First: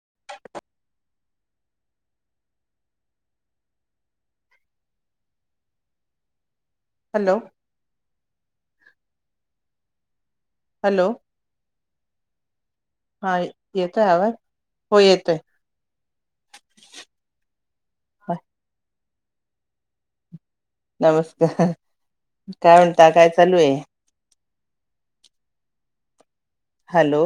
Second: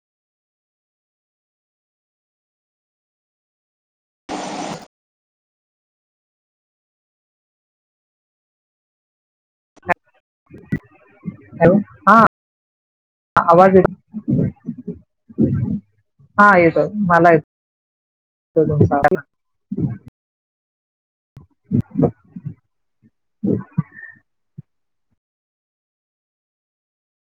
[inaudible] Hello? Hello? हा हा, आवाज येतो येतोय आवाज? हो येतोय. हा येतोय, मला येतोय. [inaudible] नमस्कार! काय म्हणता? काय चालू आहे? हॅलो?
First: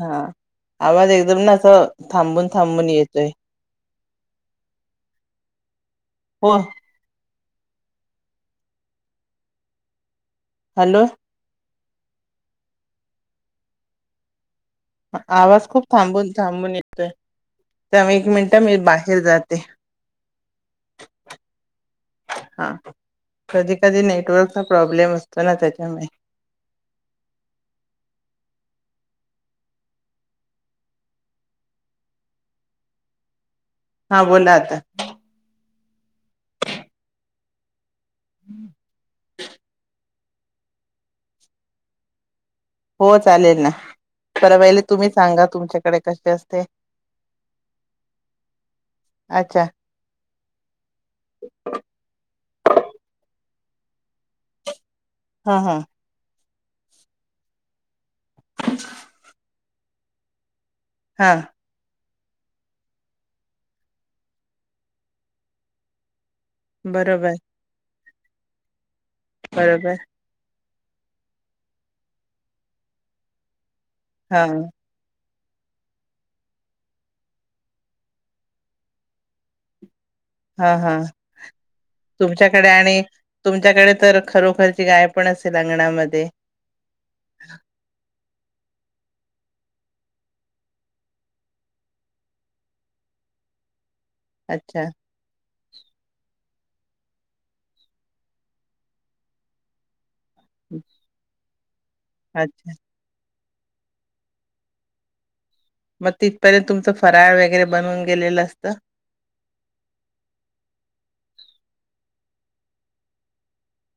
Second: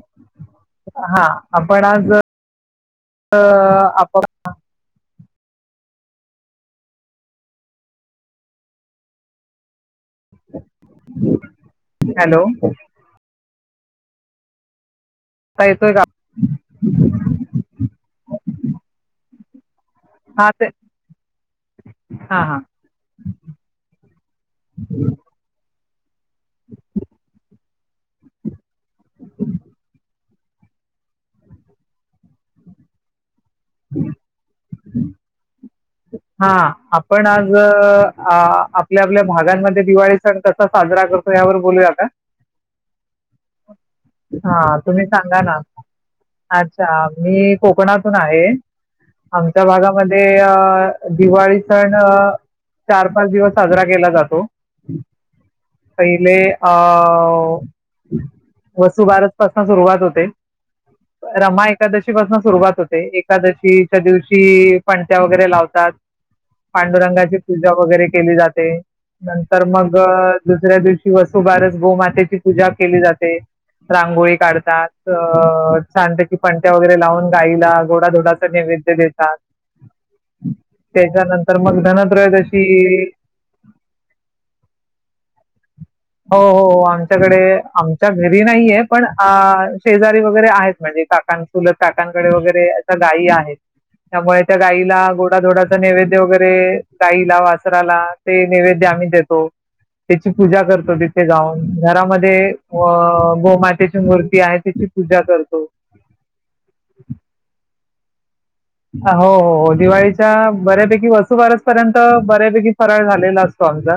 हा आवाज हा, एकदम ना आपण असं आज थांबून थांबून येतोय आप हो. हॅलो? हॅलो? आता आवाज खूप, येतोय का थांबून थांबून येतोय. थांब एक मिनिटं, मी बाहेर जाते. हा ते हा, कधी कधी नेटवर्कचा प्रॉब्लेम असतो ना, त्याच्यामुळे [inaudible] हा, बोला आता. हा, आपण आज आपल्या आपल्या भागांमध्ये दिवाळी सण कसा साजरा करतात, यावर बोलूया का? हो, चालेल ना. पर हा, पहिले तुम्ही सांगा ना. तुमच्याकडे कशी असते अच्छा! मी कोकणातून आहे. अच्छा आमच्या भागामध्ये अ दिवाळी सण, चार पाच दिवस साजरा केला जातो. हा हा. पहिले अ, वसुबारत पाासून सुरुवात होते. हा रमाय एकादशीपासून सुरुवात होते, एकादशीच्या दिवशी पणत्या वगैरे लावतात. बरोबर पांडुरंगाची पूजा वगैरे केली जाते. नंतर बरोबर मग दुसऱ्या दिवशी शिवसुभारच गोमातेची पूजा केली जाते, रांगोळी हा काढतात. अ [unintelligible] की पणट्या वगैरे लावून गाईला गोडाधोडाच नैवेद्य देतात. हा हा त्याच्यानंतर मग धनत्रयत तुमच्याकडे आणि दशी तुमच्याकडे तर खरोखरची गाय पण असेल अंगणामध्ये हो हो हो, आमच्याकडे आमच्या घरी नाहीये पणआ शेजारी वगैरे आहेत म्हणजे काकन चुलत काकांकडे वगैरे गायी आहेत त्यामुळे त्या अच्छा गाईला गोडा, धोडा नैवेद्य वगैरे गाईला वासराला ते नैवेद्य आम्ही देतो त्याची पूजा करतो तिथे जाऊन घरामध्ये अच्छा अ गोमाते मूर्ती आहे त्याची पूजा करतो मग तिथपर्यंत तुमचं फराळ वगैरे बनवून गेलेलं असतं हो, हो दिवाळीच्या बऱ्यापैकी वसूबारस पर्यंत बऱ्यापैकी फराळ झालेला असतो आमचा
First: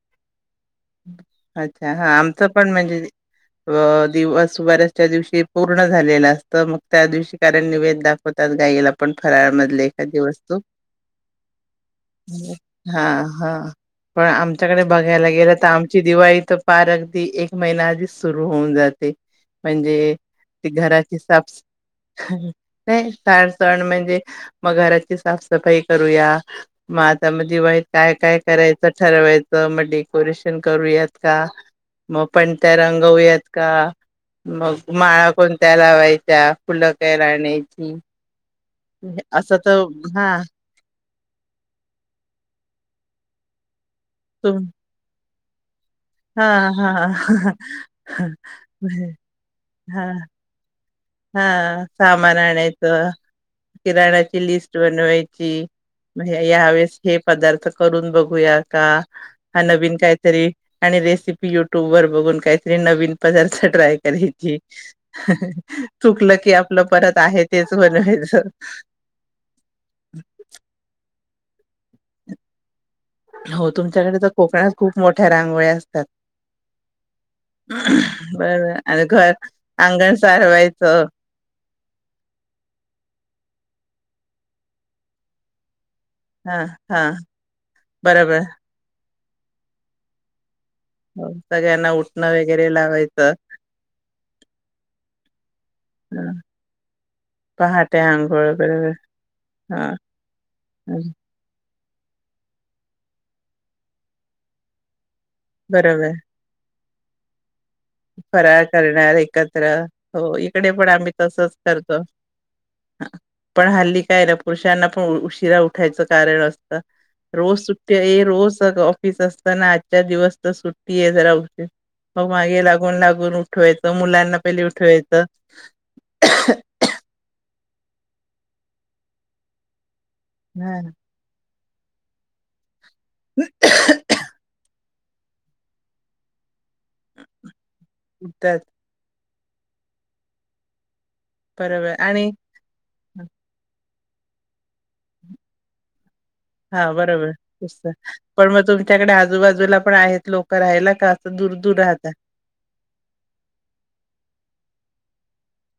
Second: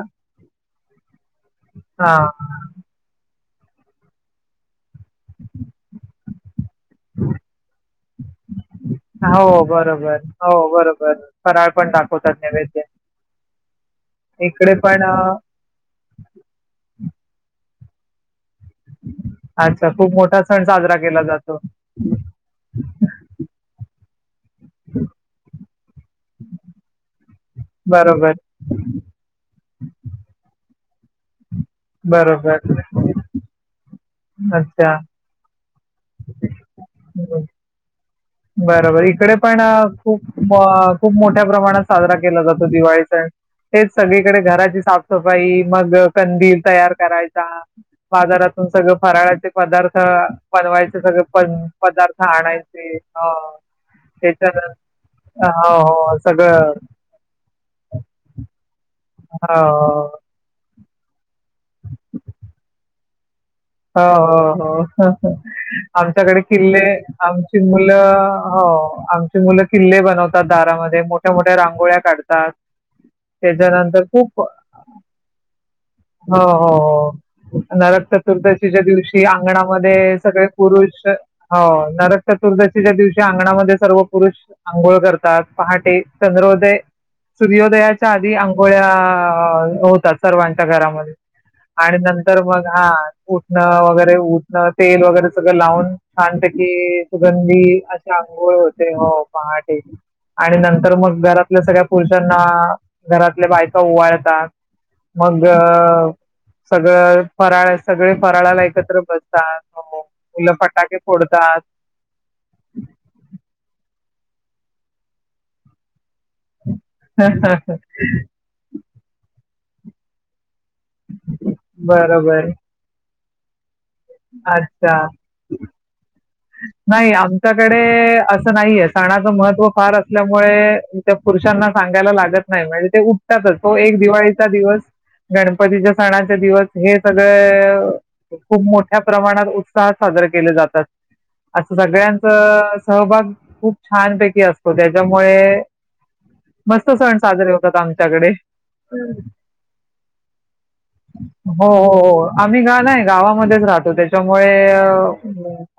अच्छा हा हां. आमचं पण म्हणजे अ दिवस भर च्या दिवशी पूर्ण झालेला तर मग त्या दिवशी कारण निवेद दाखवतात गाईला पण हो, फराळमधले बरोबर. एखादि वस हो बरोबर फराळ पण दाखवतात नैवेद्य. हा, हा पण इकडे आमच्याकडे पण बघायला अ, गेलं त आमची दिवाळी तर पार अगदी एक महिनाधी सुरु होऊन जाते अच्छा खूप म्हणजे मोठा सण ते साजरा घराची केला साप जातो. नाही सण, सण म्हणजे मग घराची साफसफाई करूया मग आता म दिवाळीत काय, बरोबर, काय कराय ठरवायचं मग डेकोरेशन करूयात का मग बरोबर. पणत्या रंगवूयात का मग अच्छा. माळा कोण त्या लावायच्या फुलं काही हं. लाायनी बरोबर इकडे पण खूप, हा खूप मोठ्या प्रमाणात साजरा केला जातो दिवाळी सण हेच सगळीकडे तुम घराची साफसफाई मग हा कंदील तयार करायचा हा. बाजारातून सगळं फराळाचे पदार्थ हा बनवायचे सगळे पण हा पद पदार्थ सामान आणायचे आणायचं ह किराणाची त्याच्यान लिस्ट बनवायची. हा हो सगळं यावेेळेस हे पदार्थ करून बघूया का हा नवीन हो. काहीतरी आणि रेसिपी युट्यूब वर बघून काहीतरी नवीन पदार्थ ट्राय करायची हो, हो, हो. चुकलं आमच्याकडे की किल्ले आपलं परत आहे आमची तेच मुलं बनवायचं हो, आमची मुलं किल्ले बनवतात दारामध्ये मोठ्या, मोठ्या रांगोळ्या काढतात ते हो जर अस तुमच्याकडे तर खूप कोकणात खूप मोठ्या रांगोळ्या असतात हो, हो, हो नरक बर चतुर्दशीच्या आणि दिवशी घर अंगण अंगणामध्ये सगळे सारवायचं पुरुष हो नरक चतुर्दशीच्या दिवशी अंगणामध्ये सर्व पुरुष आंघोळ करतात पहाटे हा चंद्रोदय, हा सूर्योदयाच्या आधी बरोबर आंघोळ्या होउन जाता सर्वांच्या घरामध्ये हो सगळ्यांना आणि उठणं नंतर मग वगैरे हा लावायचं. उठणं वगैरे उठणं तेल वगैरे सगळं लावून छान पैकी सुगंधी पहाटे अशी आंघोळ अंघोळ बरोबर होते हो पहाटे हा आणि नंतर मग घरातल्या सगळ्या पुरुषांना घरातल्या बायका ओवाळतात मग बरोबर सगळं फराळ सगळे फराळ फराळाला एकत्र करणार बसतात एकत्र म मग हो मुलं इकडे पण फटाके आम्ही तसच फोडतात करतो पण हल्ली काय ना पुरुषांना पण उशिरा उठायचं कार रोज सुट्टी ए रोज तर ऑफिस असतना आजच्या दिवस तर सुट्ट ती ए जरा उशीर मग बरोबर मागे लागून, लागून उठवायचं मुलांना पहिली अच्छा उठवायचं नाही आमच्याकडे असं नाहीये सणाचं महत्त्व फार असल्यामुळे हा त्या पुरुषांना सांगायला लागत नाही म्हणजे ते उठतातच तो एक दिवाळीचा दिवस गणपतीच्या सणाचे दिवस हे सगळ उठतात खूप मो त्या प्रमाणात उत्साहात साजरे केले जातात. अस बरोबर सगळ्याच आणि सहभाग खूप छानपैकी असतो. त्याच्यामुळे हा मस्त सण बरोबर. साजरे होतात मस्त आमच्याकडे. पण मग तुमच्याकडे आजूबाजूला पण आहेत लोक राहायला का अस हो, दूर दूर हो, राहतात. हो. आम्ही का? नाही गावामध्येच राहतो त्याच्यामुळे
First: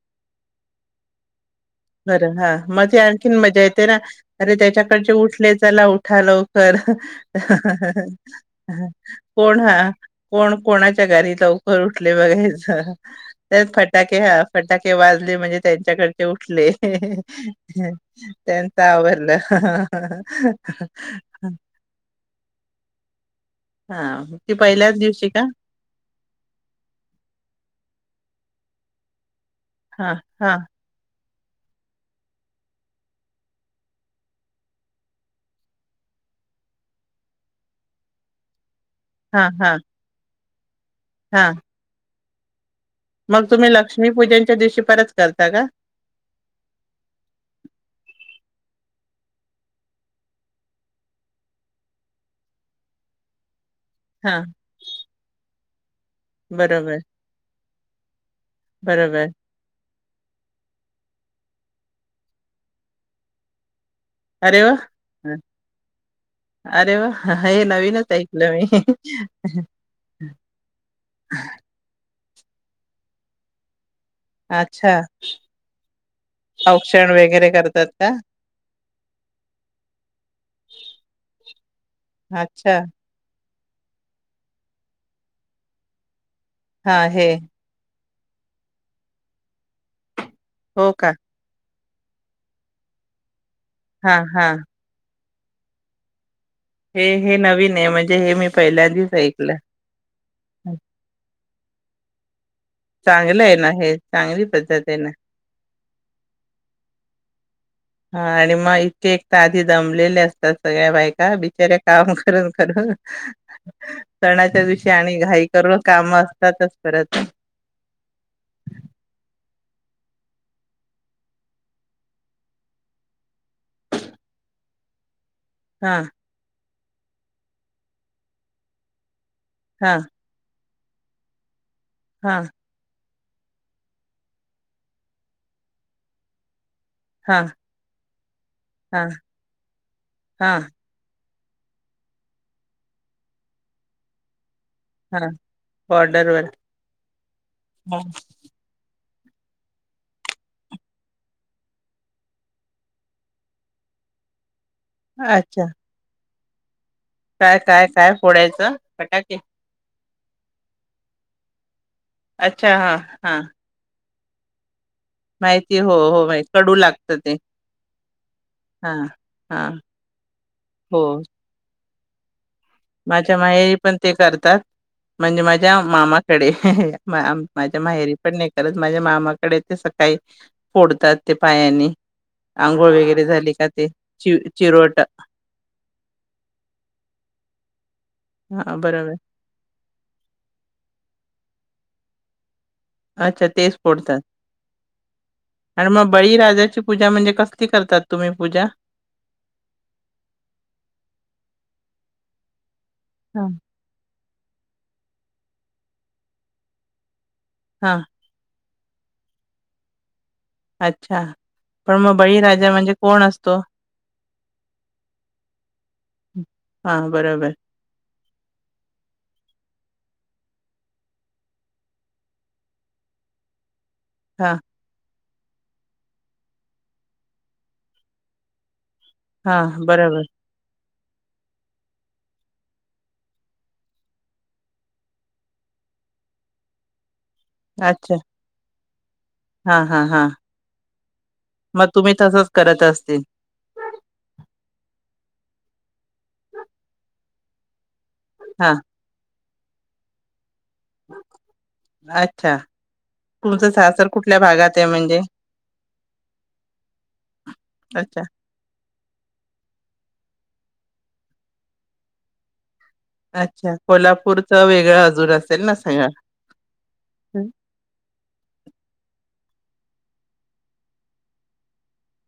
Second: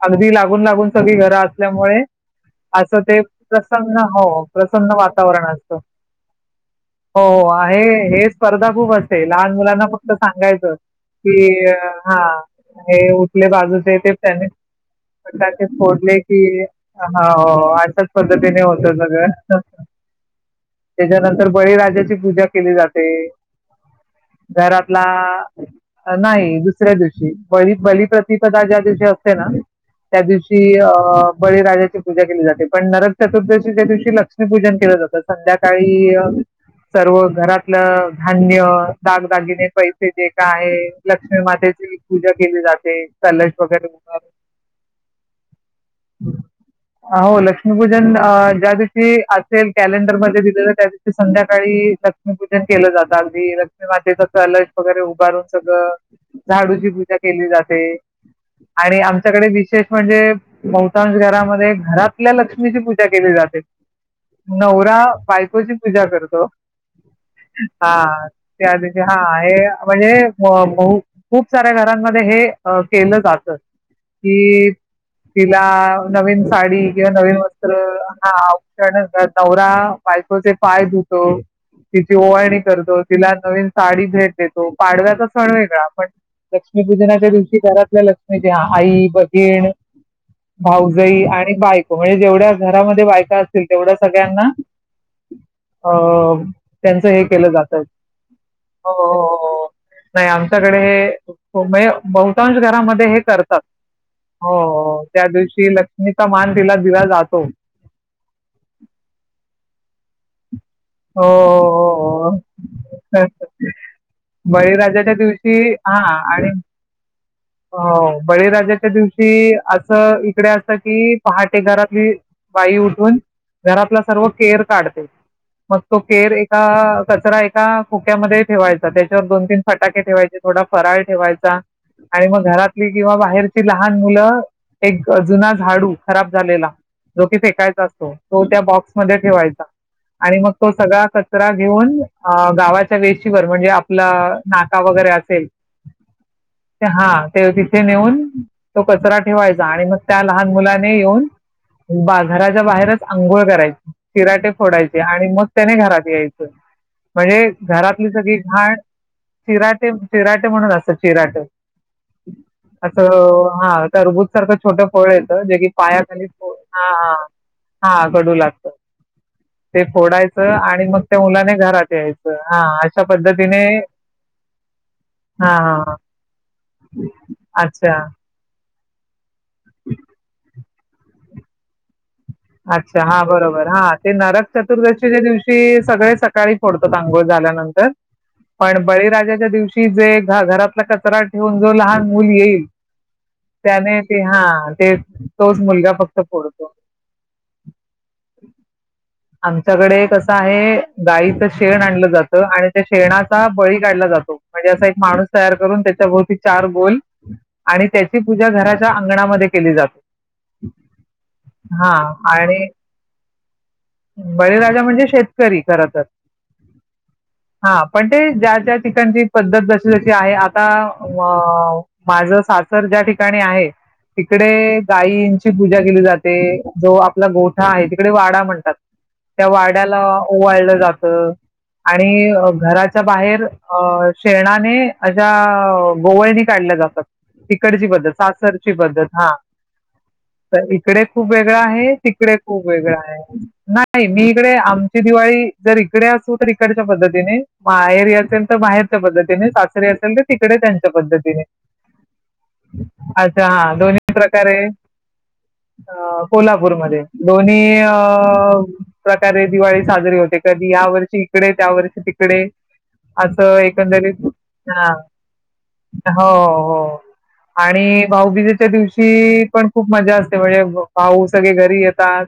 अगदी लागून लागून सगळी घरात बर हा मध्ये आणखीन मजा येते ना, प्रसन्न हो अरे प्रसन्न त्याच्याकडचे वातावरण उठले असतं. चला उठाल हो हो आहे हे स्पर्धा खूप असते लहान कोण मुलांना हा फक्त कोण सांगायचं कोणा घरी की लवकर उठले हा वैगरे हे उठले त्यात बाजूचे ते फटाके ह त्यांनी फटाके वाजले म्हणजे फटाके फोडले त्यांच्याकडचे की उठ ले हा अशाच पद्धतीने त्याच होतं आवरल. सगळं त्याच्यानंतर बळीराजाची पूजा केली जाते. हा. ती पहिल्याच दिवशी घरातला का? नाही दुसऱ्या दिवशी. बळी बलिप्रतिपदा ज्या दिवशी असते ना हा त्या हा दिवशी अ बळीराजाची पूजा केली जाते, पण नरक चतुर्दशीच्या दिवशी लक्ष्मीपूजन केल जात संध्याकाळी सर्व घरातल धान्य हा दागदाागिने हा पैसे जे का आहे. लक्ष्मी हा मातेची पूजा केली जाते. मग कलश तुम्ही लक्ष्मी वगैरे पूजनच्या दिवशी परत करता का? हो लक्ष्मीपूजन ज्या दिवशी असेल कॅलेंडरमध्ये दिलेल त्या संध्याकाळी लक्ष्मीपूजन केल जात अगदी हा मच अलज वगैरे उभारून सगळ.. झाडूची बरोबर पूजा केली जाते आणि आमच्या बरोबर विशेष म्हणजे बहुताश घरामध्ये घरातल्या लक्ष्मीची पूजा केली जाते. अरे नवरा वा बायकोची पूजा करतो. अरे वा! हे हा नवीनच ऐकलं मी. त्या दिवशी. हा हे म्हणजे खूप साऱ्या घरांमध्ये हे अ केल जात. ती - अच्छा. तिला नवीन साडी किंवा औक्षण नवीन वगैरे वस्त्र करतात का? हा औषण च. नवरा पाय धुतो. तिची ओवाळ णी अच्छा. करतो. तिला नवीन साडी भेट देतो. पाडव्याचा सण वेगळा पण, हां, हे. लक्ष्मीपूजनाच्या दिवशी घरातल्या लक्ष्मी त्या आई, बहिण हो का? भाऊजई आणि बायको म्हणजे जेवढ्या घरामध्ये बायका असतील तेवढ्या हां, सगळ्यांना हां. अ हे त्यांचं हे केलं नवीन जातं आहे म्हणजे हे मी हो पहिल्यांदीच हो ऐकल. हो. नाही आमच्याकडे हे म्हणजे बहुतांश घरामध्ये हे चांगलं आहे करतात. ना हे, चांगली पद्धत आहे हो, ना. त्या दिवशी लक्ष्मीचा मान तिला दिला जातो. हा आणि मग इतके एक तर आधी दमलेले असतात. सगळ्या हो, बायका बिचारऱ्या काम हो, हो. करून करून. सणाच्या दिवशी बळीराजाच्या आणि घाई दिवशी करून हां काम आणि असतातच परत हो बळीराजाच्या दिवशी अस इकडे असत की, पहाटे घरातली बाई उठून घरातला सर्व केअर काढते. मग तो हां, केर एका कचरा एका खोक्यामध्ये ठेवायचा. त्याच्यावर दोन तीन हां, फटाके ठेवायचे. थोडा फराळ ठेवायचा. आणि हां, मग घरातली किंवा बाहेरची लहान मुल एक जुना झाडू खराब झालेला जो की हां, फेकायचा असतो तो त्या हां, बॉक्समध्ये ठेवायचा आणि मग हां, तो सगळा कच. करा घेऊन अ गावाच्या वेशीवर म्हणजे आपला नाका वगैरे हां. असेल. बॉर्डरवर. ते हा ते तिथे हां. नेऊन तो कचरा ठेवायचा आणि मग त्या लहान मुलाने येऊन. बाजराच्या बाहेरच आंघोळ करायची शिराटे फोडायचे. ते आणि मग अच्छा. त्याने घरात यायचं. म्हणजे काय, काय, घरातली काय सगळी घाण फोडायचं? फटाके? चिराटे चिराटे म्हणून असत चिराट. अच्छा हां हां असं हा तरबुज. सारखं छोट फोळ येतं जे की माहिती हो पायाखाली हो माहि कडू हा लागतं ते हा हा घडू लागतं. हां हां ते फोडायचं आणि मग हो त्या मुलाने घरात यायचं हा. अशा माझ्या पद्धतीने माय पण ते करतात म्हणजे हा माझ्या हा मामा. कडे माझ्या अच्छा माहेरी पण नाही करत माझ्या मामाकडे ते सकाळी. फोडतात ते पायांनी. अच्छा हा बरोबर हा ते चि नरक चिरोट चतुर्दशीच्या दिवशी. ते सगळे सकाळी फोडतातंघोळ झाल्यानंतर हां पण बरोबर बळीराजाच्या दिवशी. ती जे घरातला कचरा ठेवून जो लहान मूल येईल. अच्छा तेच त्याने ते फोडतात हा ते तोच आणि मुलगा मग फक्त पोडतो. बळीराजाची पूजा म्हणजे कसली करतात तुम्ही पूजा. आमच्याकडे कसं आहे गाईचं शेण आणलं जातं आणि त्या शेणाचा हां बळी. काढला जातो म्हणजे अस एक माणूस तयार करून त्याच्या भोवती चार गोल आणि हां त्यांच्या. पूजा घराच्या अंगणामध्ये केली जात. अच्छा पण मग बळीराजा म्हणजे कोण असतो. बळीरा म्हणजे शेतकरी खरतर हां बरोबर हा. पण ते ज्या ज्या ठिकाणची पद्धत जशी जशी आहे आता वाव. माझं सासर ज्या ठिकाणी आहे. तिकडे हां गायंची पूजा केली जाते जो आपला गोठा आहे तिकडे वाडा म्हणतात. त्या हां वाड्याला बरोबर ओवाळलं जातं. आणि घराच्या बाहेर अ शेणाने अशा गोवळनी. काढलं जातात तिकडची पद्धत अच्छा सासरची पद्धत हा. हां हां हां तर इकडे खूप वेगळां मग आहे तुम्ही तिकडे तसंच खूप करत वेगळां असतील आहे. नाही मी इकडे आमची दिवाळी जर इकडे असू तर इकडच्या पद्धतीने माहेरी असेल. हा बाहेरच्या पद्धतीने सासरी असेल तर तिकडे त्यांच्या पद्धतीने. अच्छा अच्छा तुमचं हा सासर दोन्ही कुठल्या प्रकारे भागात आहे म्हणजे. अ कोल्हापूरमध्ये दोन्ही अ. अच्छा प्रकारे दिवाळी साजरी होते कधी या वर्षी इकडे त्या वर्षी तिकडे. असं अच्छा एकंदरीत कोल्हापूरचं हा वेगळं अजून असेल ना सगळं हो हो, आणि भाऊबीजेच्या दिवशी पण खूप मजा असते म्हणजे भाऊ सगळे घरी येतात.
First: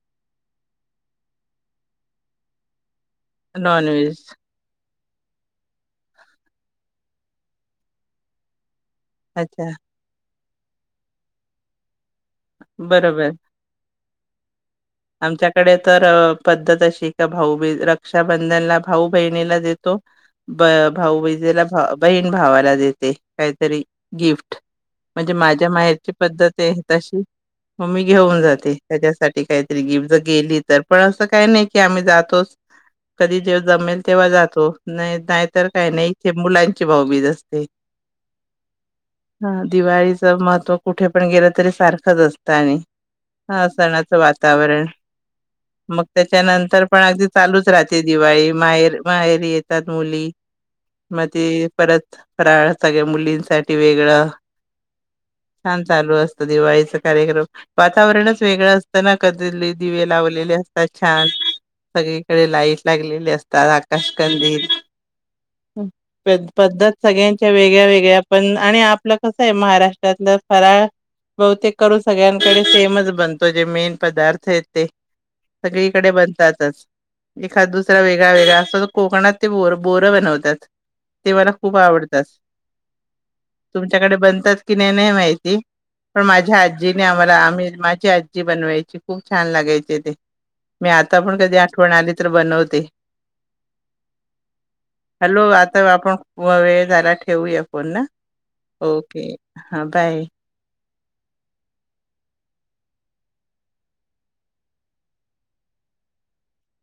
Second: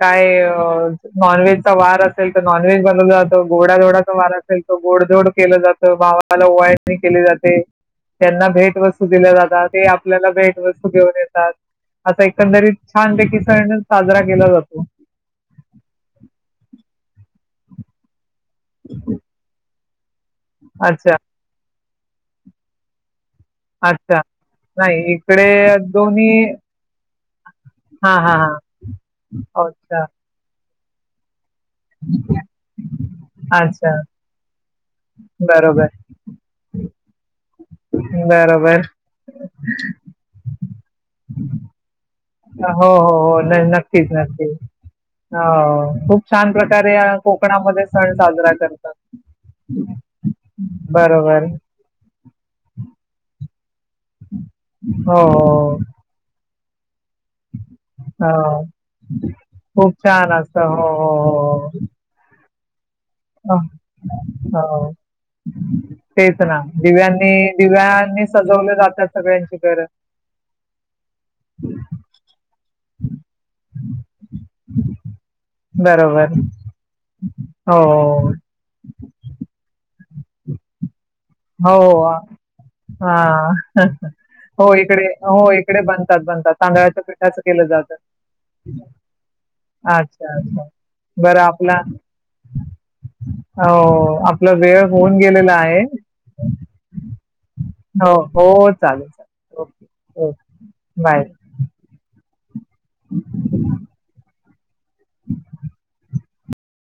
काय नॉनव्हेजचा वार असेल तर नॉनव्हेज बनवलं जातं गोडा जोडाचा नॉनव्हेज वार असेल. गोड धोड केलं जात भावाला ओवाळणी केली जाते त्यांना भेट वस्तू. खूप दिले जातात अच्छा ते आपल्याला भेट वस्तू घेऊन येतात अस एकंदरीत बरोबर छानपैकी सगळे जण. साजरा केला जातो. आमच्याकडे तर अ पद्धत अशी का भाऊबीज रक ''--'' रक्षाबंधनला भाऊ बहिणीला देतो ब अच्छा, भाऊ बीजेला भा ''--'' बहीण भावाला देते. काहीतरी अच्छा. गिफ्ट नाही म्हणजे इकडे माझ्या माहेरची दोन्ही पद्धत हाय तशी. मग मी हां, हां, घेऊन हां. जाते त्याच्यासाठी काहीतरी अच्छा, गिफ्ट जर गेली तर पण असं काही नाही की आम्ही जातोच कधी जेव्हा जमेल अच्छा. तेव्हा जातो नाही नाहीतर बरोबर, काही नाही इथे मुलांची भाऊबीज असते. [inaudible] बरोबर हां दिवाळीचं महत्व कुठे पण गेलं तरी सारखंच असतंय आणि हो, हो, हो. नाही हा नक्कीच, सणाचं नक्कीच. वातावरण मग हो. खूप छान त्याच्यानंतर प्रकारे पण अ, अगदी चालूच कोकणामध्ये राहते सण दिवाळी साजरा करतात. माहेर माहेरी येतात मुली मग बरोबर. ते परत राळ सगळ्या मुलींसाठी वेगळं हो, हो. चालू असतं दिवाळीचा कार्यक्रम वातावरणच हो. वेगळं असतं ना कदिली खूप दिवे छान लावलेले असतं. असतात हो, छान हो, सगळीकडे लाईट लागले ले हो, हो. असतात अ, आकाश कंदील हो. हम तेच पेद ना. पद्धत दिव्यांनी सगळ्यांच्या वेगळ्या वेगळ्या दिव्यांनी पण सजवले आणि जातात आपलं कसं ये सगळ्यांची घरं. महाराष्ट्रातलं फराळ बहुतेक करून सगळ्यांकडे सेमच बनतो जे मेन पद पदार्थ येत ते सगळीकडे बरोबर. बनतातच एखाद हो, दुसरा व्यक वेगळ वेगळा असतो तो कोकणात ते बोर बोरं बनवतात ते मला खूप हो. हो. आवडतात. हां. तुमच्याकडे बनतात हो, कि नाही इकडे नाही हो, माहिती इकडे बनतात, पण बनतात. माझ्या आजीने तांदळाच्या आम्हाला पिठाचं केलं आम्ही जातं. माज जी आज्जी बनवाय ची खूप छान लागायचे ते अच्छा, अच्छा. मी आता पण बरं कधी आपला आठवण आली तर बनवते. हो आपला वेळ होऊन गेलेला आहे. व वेळ झाला ठेवूया फोन ना हो हो चालेल ओके चालेल ओके हां बाय. Okay bye. [inaudible] [inaudible]